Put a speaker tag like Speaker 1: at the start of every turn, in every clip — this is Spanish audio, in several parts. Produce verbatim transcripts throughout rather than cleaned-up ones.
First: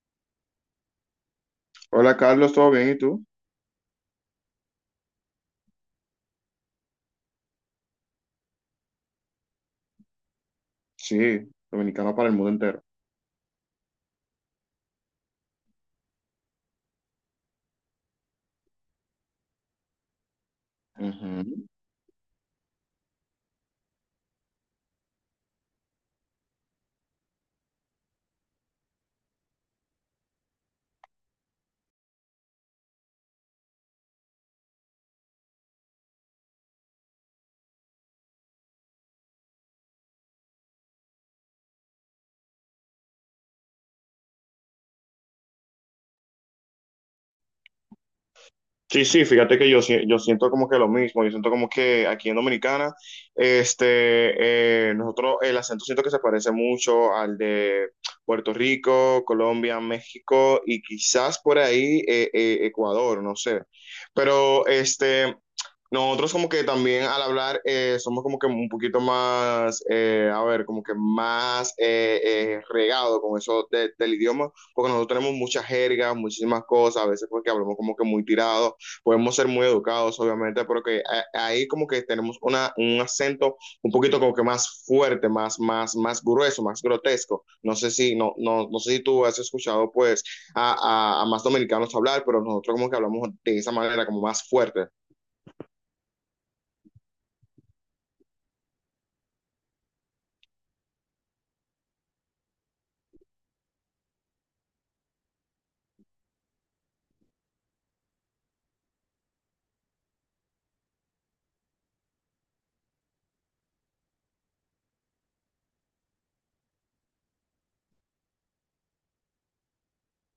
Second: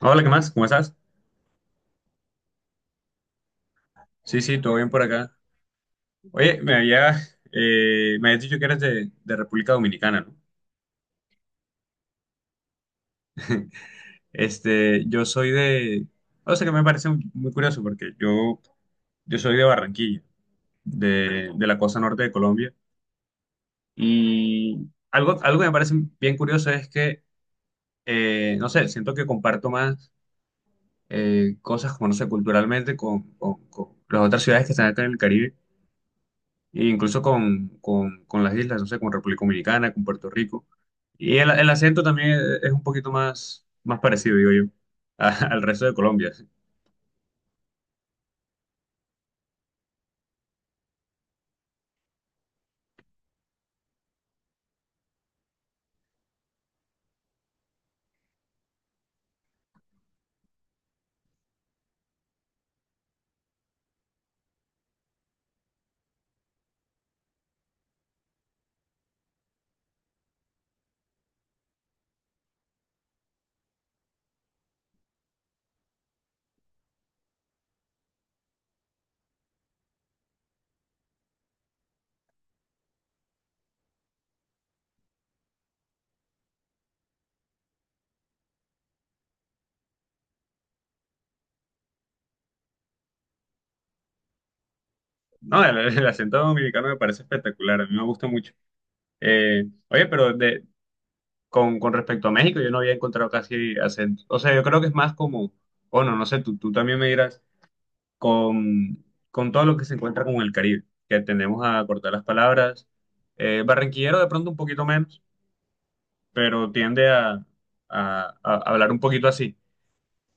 Speaker 1: Hola, ¿qué más? ¿Cómo estás?
Speaker 2: Hola Carlos, ¿todo bien? ¿Y tú?
Speaker 1: Sí, sí, todo bien por acá. Oye, me había, eh, me habías dicho que eres de, de República Dominicana, ¿no?
Speaker 2: Sí, dominicano para el mundo entero.
Speaker 1: Este, yo soy de, o sea, que me parece muy muy curioso porque yo, yo soy de Barranquilla, de, de la costa norte de Colombia, y algo, algo que me parece bien curioso es que, eh, no sé, siento que comparto más eh, cosas como, no sé, culturalmente con, con- con las otras ciudades que están acá en el Caribe e incluso con, con, con las islas, no sé, con República Dominicana, con Puerto Rico. Y el, el acento también e, es un poquito más, más parecido, digo yo, a- al resto de Colombia.
Speaker 2: Sí, sí, fíjate que yo, si- yo siento como que lo mismo, yo siento como que aquí en Dominicana, este, eh, nosotros el acento siento que se parece mucho al de Puerto Rico, Colombia, México y quizás por ahí eh, eh, Ecuador, no sé. Pero este, nosotros como que también al hablar eh, somos como que un poquito más, eh, a ver, como que más eh, eh, regado con eso de- del idioma, porque nosotros tenemos mucha jerga, muchísimas cosas, a veces porque hablamos como que muy tirado, podemos ser muy educados, obviamente, pero que a- ahí como que tenemos una, un acento un poquito como que más fuerte, más, más, más grueso, más grotesco. No sé si, no, no, no sé si tú has escuchado pues a, a, a más dominicanos hablar, pero nosotros como que hablamos de esa manera como más fuerte.
Speaker 1: No, el, el acento dominicano me parece espectacular, a mí me gusta mucho. Eh, oye, pero de, con, con respecto a México, yo no había encontrado casi acento. O sea, yo creo que es más como, bueno, no sé, tú, tú también me dirás, con, con todo lo que se encuentra con el Caribe, que tendemos a cortar las palabras. Eh, barranquillero de pronto un poquito menos, pero tiende a, a- a hablar un poquito así,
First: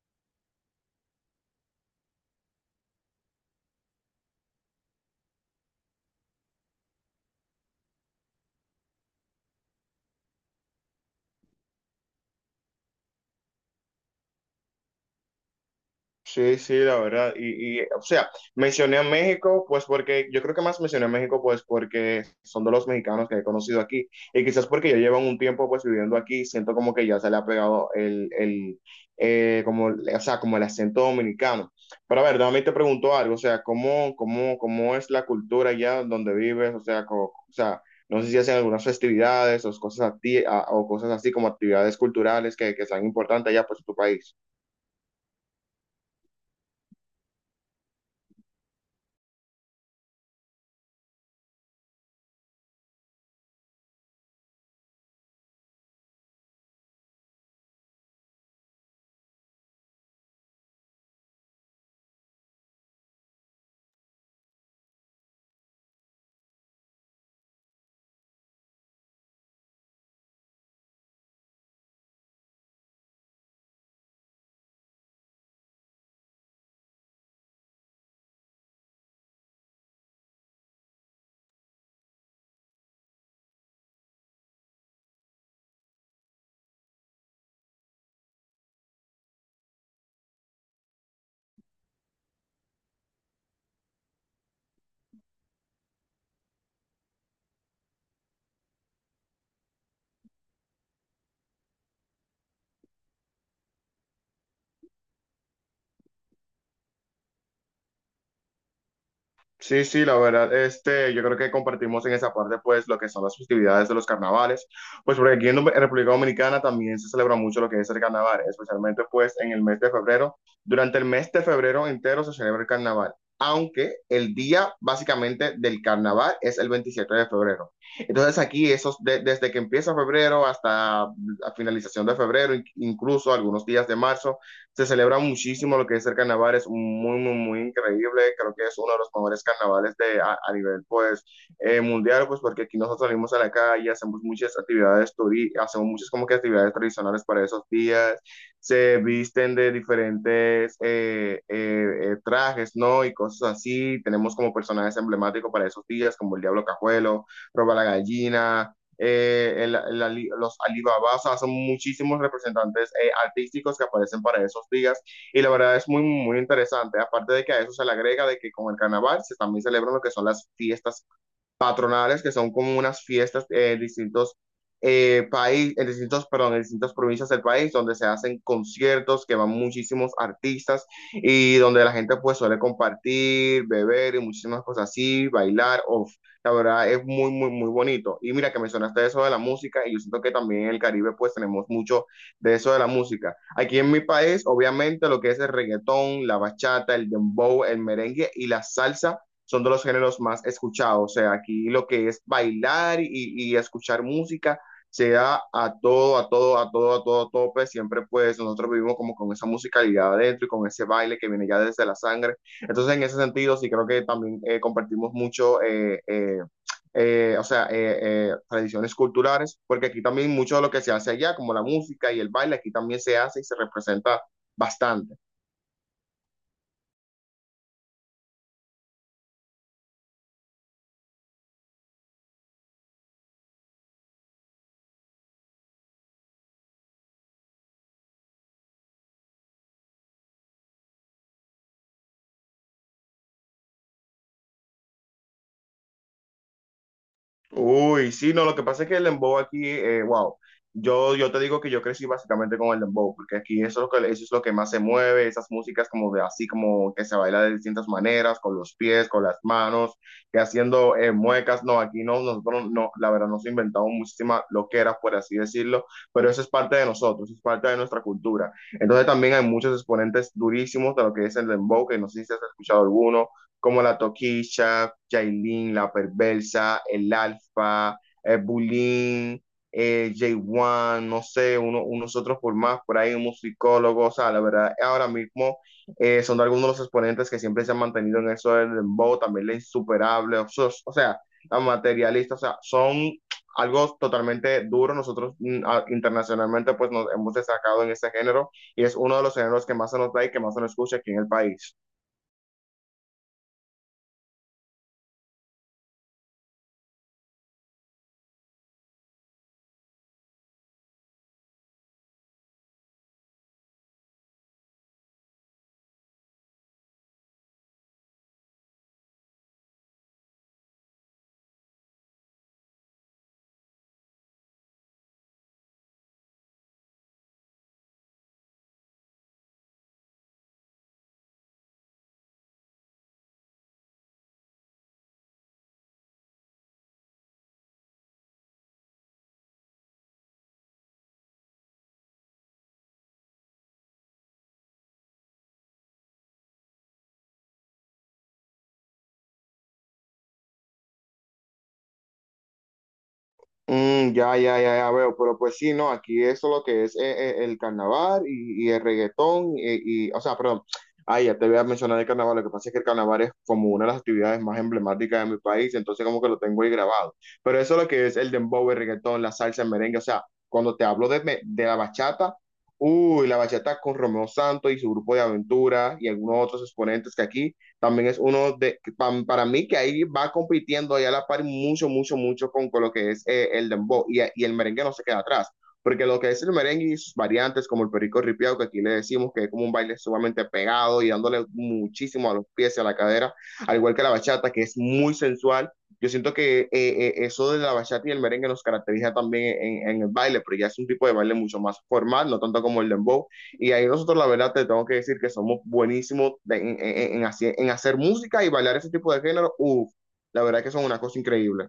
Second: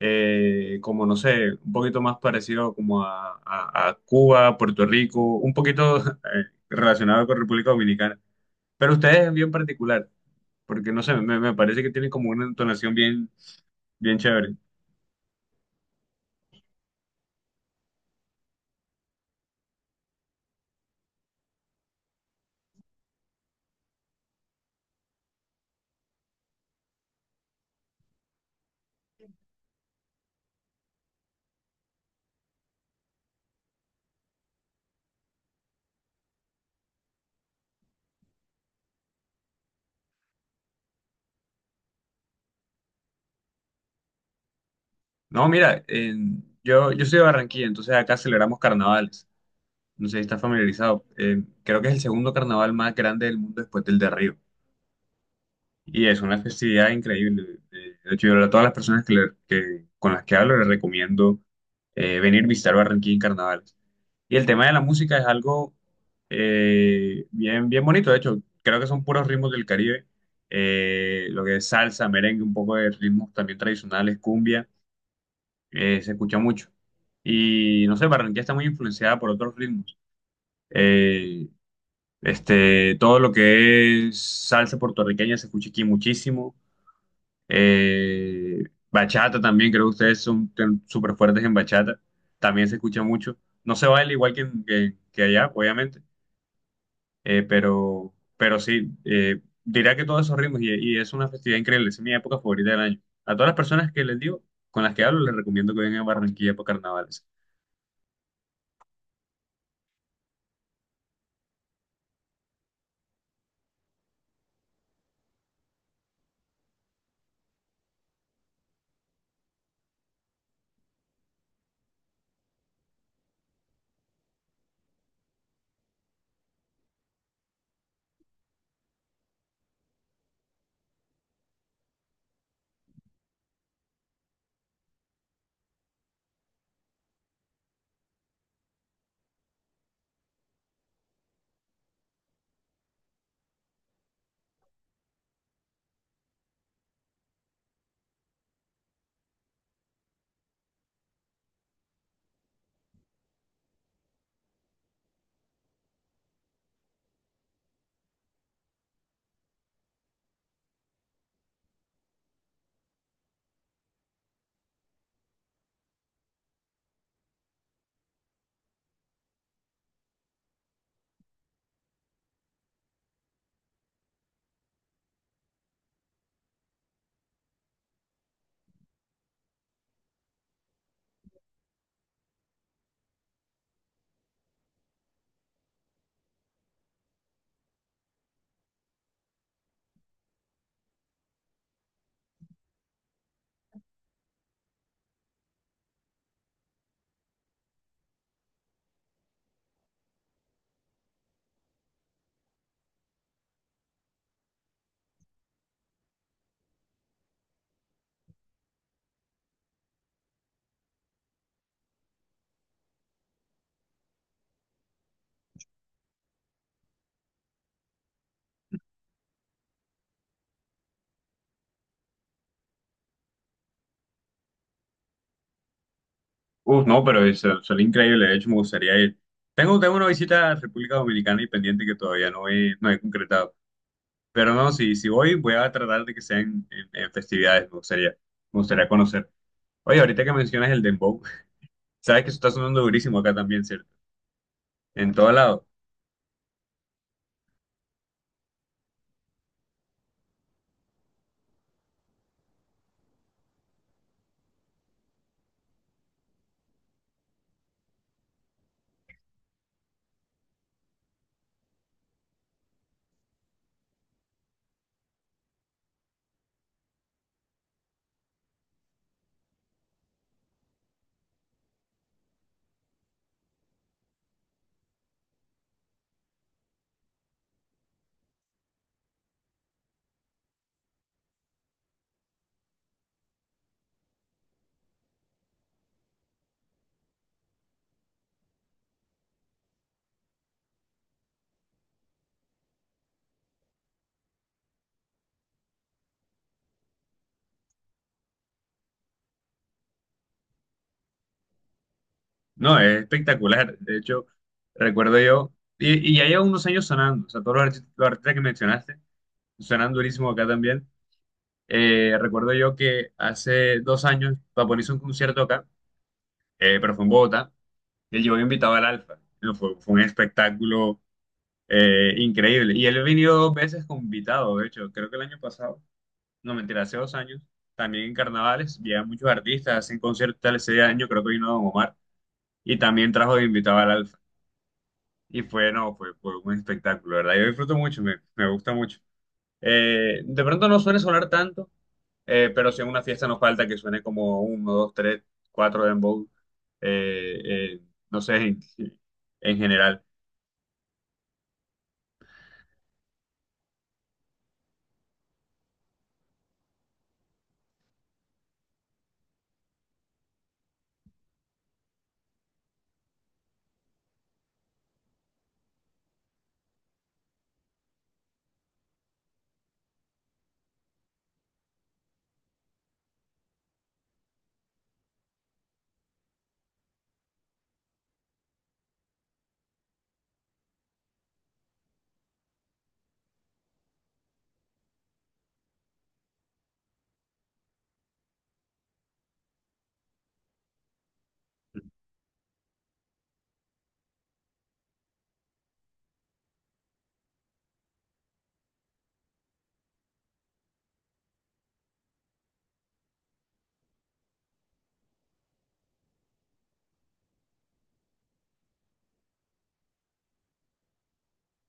Speaker 1: eh, como no sé, un poquito más parecido como a, a- a Cuba, Puerto Rico, un poquito eh, relacionado con República Dominicana. Pero ustedes es bien particular, porque no sé, me, me parece que tienen como una entonación bien, bien chévere.
Speaker 2: Sí, sí, la verdad. Y, y, o sea, mencioné a México, pues porque yo creo que más mencioné a México, pues porque son de los mexicanos que he conocido aquí. Y quizás porque ya llevan un tiempo, pues viviendo aquí, siento como que ya se le ha pegado el, el eh, como, o sea, como el acento dominicano. Pero a ver, también te pregunto algo, o sea, ¿cómo, cómo, cómo es la cultura allá donde vives? O sea, co- o sea, no sé si hacen algunas festividades o cosas, a ti, a- o cosas así como actividades culturales que, que sean importantes allá, pues en tu país.
Speaker 1: No, mira, en- yo, yo soy de Barranquilla, entonces acá celebramos carnavales. No sé si estás familiarizado. Eh, creo que es el segundo carnaval más grande del mundo después del de Río. Y es una festividad increíble. Eh, De hecho, yo a todas las personas que, le- que- con las que hablo les recomiendo eh, venir a visitar Barranquilla en carnavales. Y el tema de la música es algo eh, bien, bien bonito. De hecho, creo que son puros ritmos del Caribe. Eh, lo que es salsa, merengue, un poco de ritmos también tradicionales, cumbia, eh, se escucha mucho. Y no sé, Barranquilla está muy influenciada por otros ritmos. Eh, este, Todo lo que es salsa puertorriqueña se escucha aquí muchísimo, eh, bachata también, creo que ustedes son ten- súper fuertes en bachata. También se escucha mucho. No se baila igual que, en- que, que allá, obviamente, eh, pero, pero sí, eh, diría que todos esos ritmos, y, y es una festividad increíble. Es mi época favorita del año. A todas las personas que les digo, con las que hablo, les recomiendo que vengan a Barranquilla para carnavales.
Speaker 2: Sí, sí, la verdad, este, yo creo que compartimos en esa parte, pues, lo que son las festividades de los carnavales, pues, porque aquí en Dom- en República Dominicana también se celebra mucho lo que es el carnaval, especialmente, pues, en el mes de febrero. Durante el mes de febrero entero se celebra el carnaval, aunque el día, básicamente, del carnaval es el veintisiete de febrero. Entonces, aquí, esos, de- desde que empieza febrero hasta la finalización de febrero, in- incluso algunos días de marzo, se celebra muchísimo lo que es el carnaval, es muy, muy, muy increíble, creo que es uno de los mejores carnavales de, a, a nivel, pues, eh, mundial, pues, porque aquí nosotros salimos a la calle, hacemos muchas actividades, turi- hacemos muchas como que actividades tradicionales para esos días, se visten de diferentes eh, eh, eh, trajes, ¿no? Y cosas así, tenemos como personajes emblemáticos para esos días, como el Diablo Cajuelo, Roba la Gallina, eh, el, el, los Alibaba, o sea, son muchísimos representantes eh, artísticos que aparecen para esos días y la verdad es muy, muy interesante, aparte de que a eso se le agrega de que con el carnaval se también celebran lo que son las fiestas patronales, que son como unas fiestas eh, en distintos eh, países, en distintos, perdón, en distintas provincias del país, donde se hacen conciertos que van muchísimos artistas y donde la gente pues suele compartir, beber y muchísimas cosas así, bailar, uf, la verdad es muy, muy, muy bonito. Y mira que mencionaste eso de la música y yo siento que también en el Caribe pues tenemos mucho de eso de la música. Aquí en mi país, obviamente, lo que es el reggaetón, la bachata, el dembow, el merengue y la salsa son de los géneros más escuchados. O sea, aquí lo que es bailar y, y escuchar música se da a todo, a todo, a todo, a todo tope. Siempre pues nosotros vivimos como con esa musicalidad adentro y con ese baile que viene ya desde la sangre. Entonces en ese sentido sí creo que también eh, compartimos mucho. eh, eh, eh, o sea, eh, eh, tradiciones culturales, porque aquí también mucho de lo que se hace allá, como la música y el baile, aquí también se hace y se representa bastante.
Speaker 1: Uf, no, pero es, son increíble. De hecho, me gustaría ir. Tengo, tengo una visita a República Dominicana y pendiente que todavía no he, no he concretado. Pero no, si, si voy, voy a tratar de que sean en, en festividades, me gustaría, me gustaría conocer. Oye, ahorita que mencionas el dembow, sabes que eso está sonando durísimo acá también, ¿cierto? En todo lado.
Speaker 2: Uy, sí, no, lo que pasa es que el dembow aquí, eh, wow, yo, yo te digo que yo crecí básicamente con el dembow, porque aquí eso es lo que, eso es lo que más se mueve, esas músicas como de así, como que se baila de distintas maneras, con los pies, con las manos, que haciendo eh, muecas, no, aquí no, nosotros no, la verdad nos inventamos muchísimas loqueras, por así decirlo, pero eso es parte de nosotros, es parte de nuestra cultura. Entonces también hay muchos exponentes durísimos de lo que es el dembow, que no sé si has escuchado alguno, como la Toquilla, Jailin, la Perversa, el Alfa, el Bulín, eh, J uno, no sé, uno, unos otros por más, por ahí un musicólogo, o sea, la verdad, ahora mismo eh, son algunos de los exponentes que siempre se han mantenido en eso del dembow, también la insuperable, o, sos- o sea, la materialista, o sea, son algo totalmente duro, nosotros mm, a- internacionalmente pues nos hemos destacado en este género y es uno de los géneros que más se nos da y que más se nos escucha aquí en el país.
Speaker 1: No, es espectacular. De hecho, recuerdo yo, y, y ya lleva unos años sonando, o sea, todos los artistas, los artistas que mencionaste suenan durísimo acá también. Eh, recuerdo yo que hace dos años Bad Bunny hizo un concierto acá, eh, pero fue en Bogotá, y él llevó invitado al Alfa. No, fue, fue un espectáculo Eh, increíble. Y él ha venido dos veces como invitado. De hecho, creo que el año pasado, no, mentira, hace dos años, también en carnavales, llegan muchos artistas, hacen conciertos tal. Ese año, creo que vino Don Omar, y también trajo de invitado al Alfa. Y fue, no, fue, fue un espectáculo, ¿verdad? Yo disfruto mucho, me, me gusta mucho. Eh, de pronto no suele sonar tanto, eh, pero si en una fiesta nos falta que suene como uno, dos, tres, cuatro dembow, eh, eh, no sé, en, en general.
Speaker 2: Mm, ya, ya, ya, ya veo, pero pues sí, no, aquí eso lo que es eh, eh, el carnaval y, y el reggaetón y, y- o sea, perdón, ay, ya te voy a mencionar el carnaval, lo que pasa es que el carnaval es como una de las actividades más emblemáticas de mi país, entonces como que lo tengo ahí grabado, pero eso lo que es el dembow, el reggaetón, la salsa, el merengue, o sea, cuando te hablo de, me- de la bachata, uy, la bachata con Romeo Santos y su grupo de aventura y algunos otros exponentes que aquí también es uno de, pa- para mí que ahí va compitiendo ahí a la par mucho, mucho, mucho con, con lo que es eh, el dembow y, y el merengue no se queda atrás. Porque lo que es el merengue y sus variantes, como el perico ripiao, que aquí le decimos que es como un baile sumamente pegado y dándole muchísimo a los pies y a la cadera, al igual que la bachata, que es muy sensual. Yo siento que eh, eh, eso de la bachata y el merengue nos caracteriza también en, en el baile, pero ya es un tipo de baile mucho más formal, no tanto como el dembow y ahí nosotros, la verdad, te tengo que decir que somos buenísimos de- en, en- en hacer, en hacer música y bailar ese tipo de género. Uf, la verdad que son una cosa increíble.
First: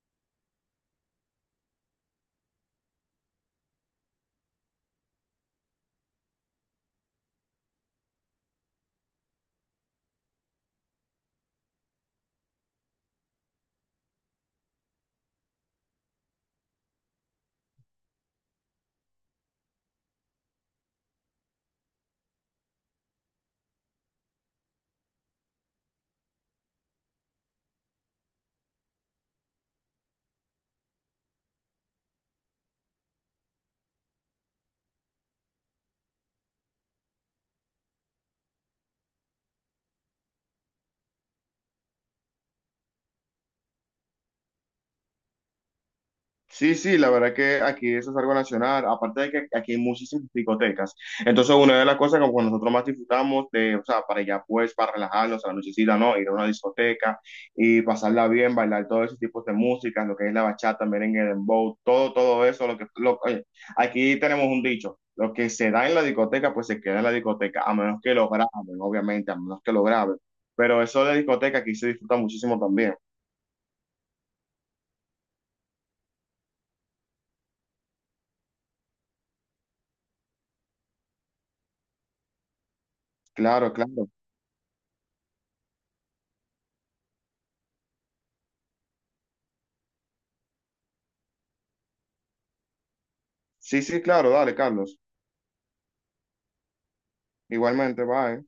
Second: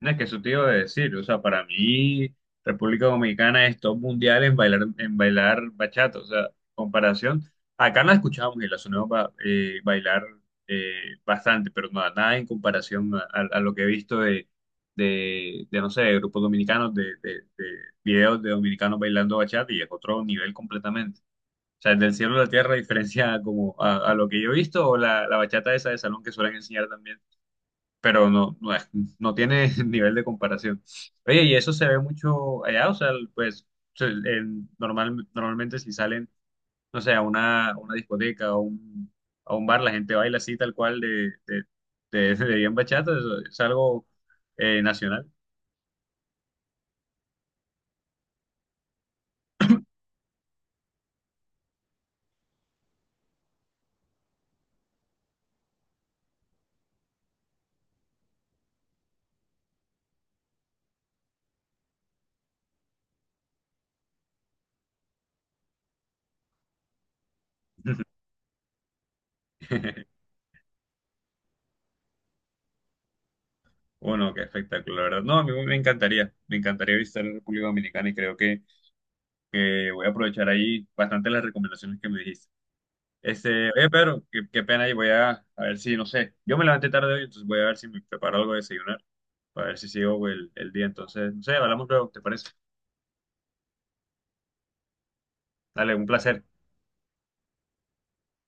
Speaker 1: No, es que eso te iba a decir, o sea, para mí República Dominicana es top mundial en bailar, en bailar bachata, o sea, comparación, acá no la escuchamos y la sonamos ba- eh, bailar eh, bastante, pero nada, nada en comparación a, a- a lo que he visto de, de, de, no sé, de grupos dominicanos, de, de, de videos de dominicanos bailando bachata, y es otro nivel completamente. O sea, del cielo a la tierra diferencia como a, a lo que yo he visto, o la, la bachata esa de salón que suelen enseñar también, pero no, no, es- no tiene nivel de comparación. Oye, y eso se ve mucho allá, o sea, pues se- en- normal, normalmente si salen, no sé, a una, a una discoteca o un, a un bar, la gente baila así tal cual de, de, de, de bien bachata, es, es algo eh, nacional.
Speaker 2: Sí, sí, la verdad que aquí eso es algo nacional, aparte de que aquí hay muchísimas discotecas. Entonces, una de las cosas que pues, nosotros más disfrutamos de, o sea, para ya pues, para relajarnos a la nochecita, ¿no? Ir a una discoteca y pasarla bien, bailar todos esos tipos de música, lo que es la bachata, merengue, dembow, todo, todo eso, lo que, lo- oye, aquí tenemos un dicho, lo que se da en la discoteca, pues se queda en la discoteca, a menos que lo graben, obviamente, a menos que lo graben. Pero eso de discoteca aquí se disfruta muchísimo también.
Speaker 1: Bueno, qué espectáculo, la verdad. No, a mí me encantaría, me encantaría visitar la República Dominicana, y creo que, que voy a aprovechar ahí bastante las recomendaciones que me dijiste. Este,
Speaker 2: Claro,
Speaker 1: oye,
Speaker 2: claro.
Speaker 1: Pedro, qué, qué pena, y voy a, a ver si, no sé, yo me levanté tarde hoy, entonces voy a ver si me preparo algo de desayunar, para ver si sigo el, el día. Entonces, no sé, hablamos luego, ¿te parece?
Speaker 2: Sí, sí, claro, dale, Carlos.
Speaker 1: Dale, un placer.
Speaker 2: Igualmente, bye.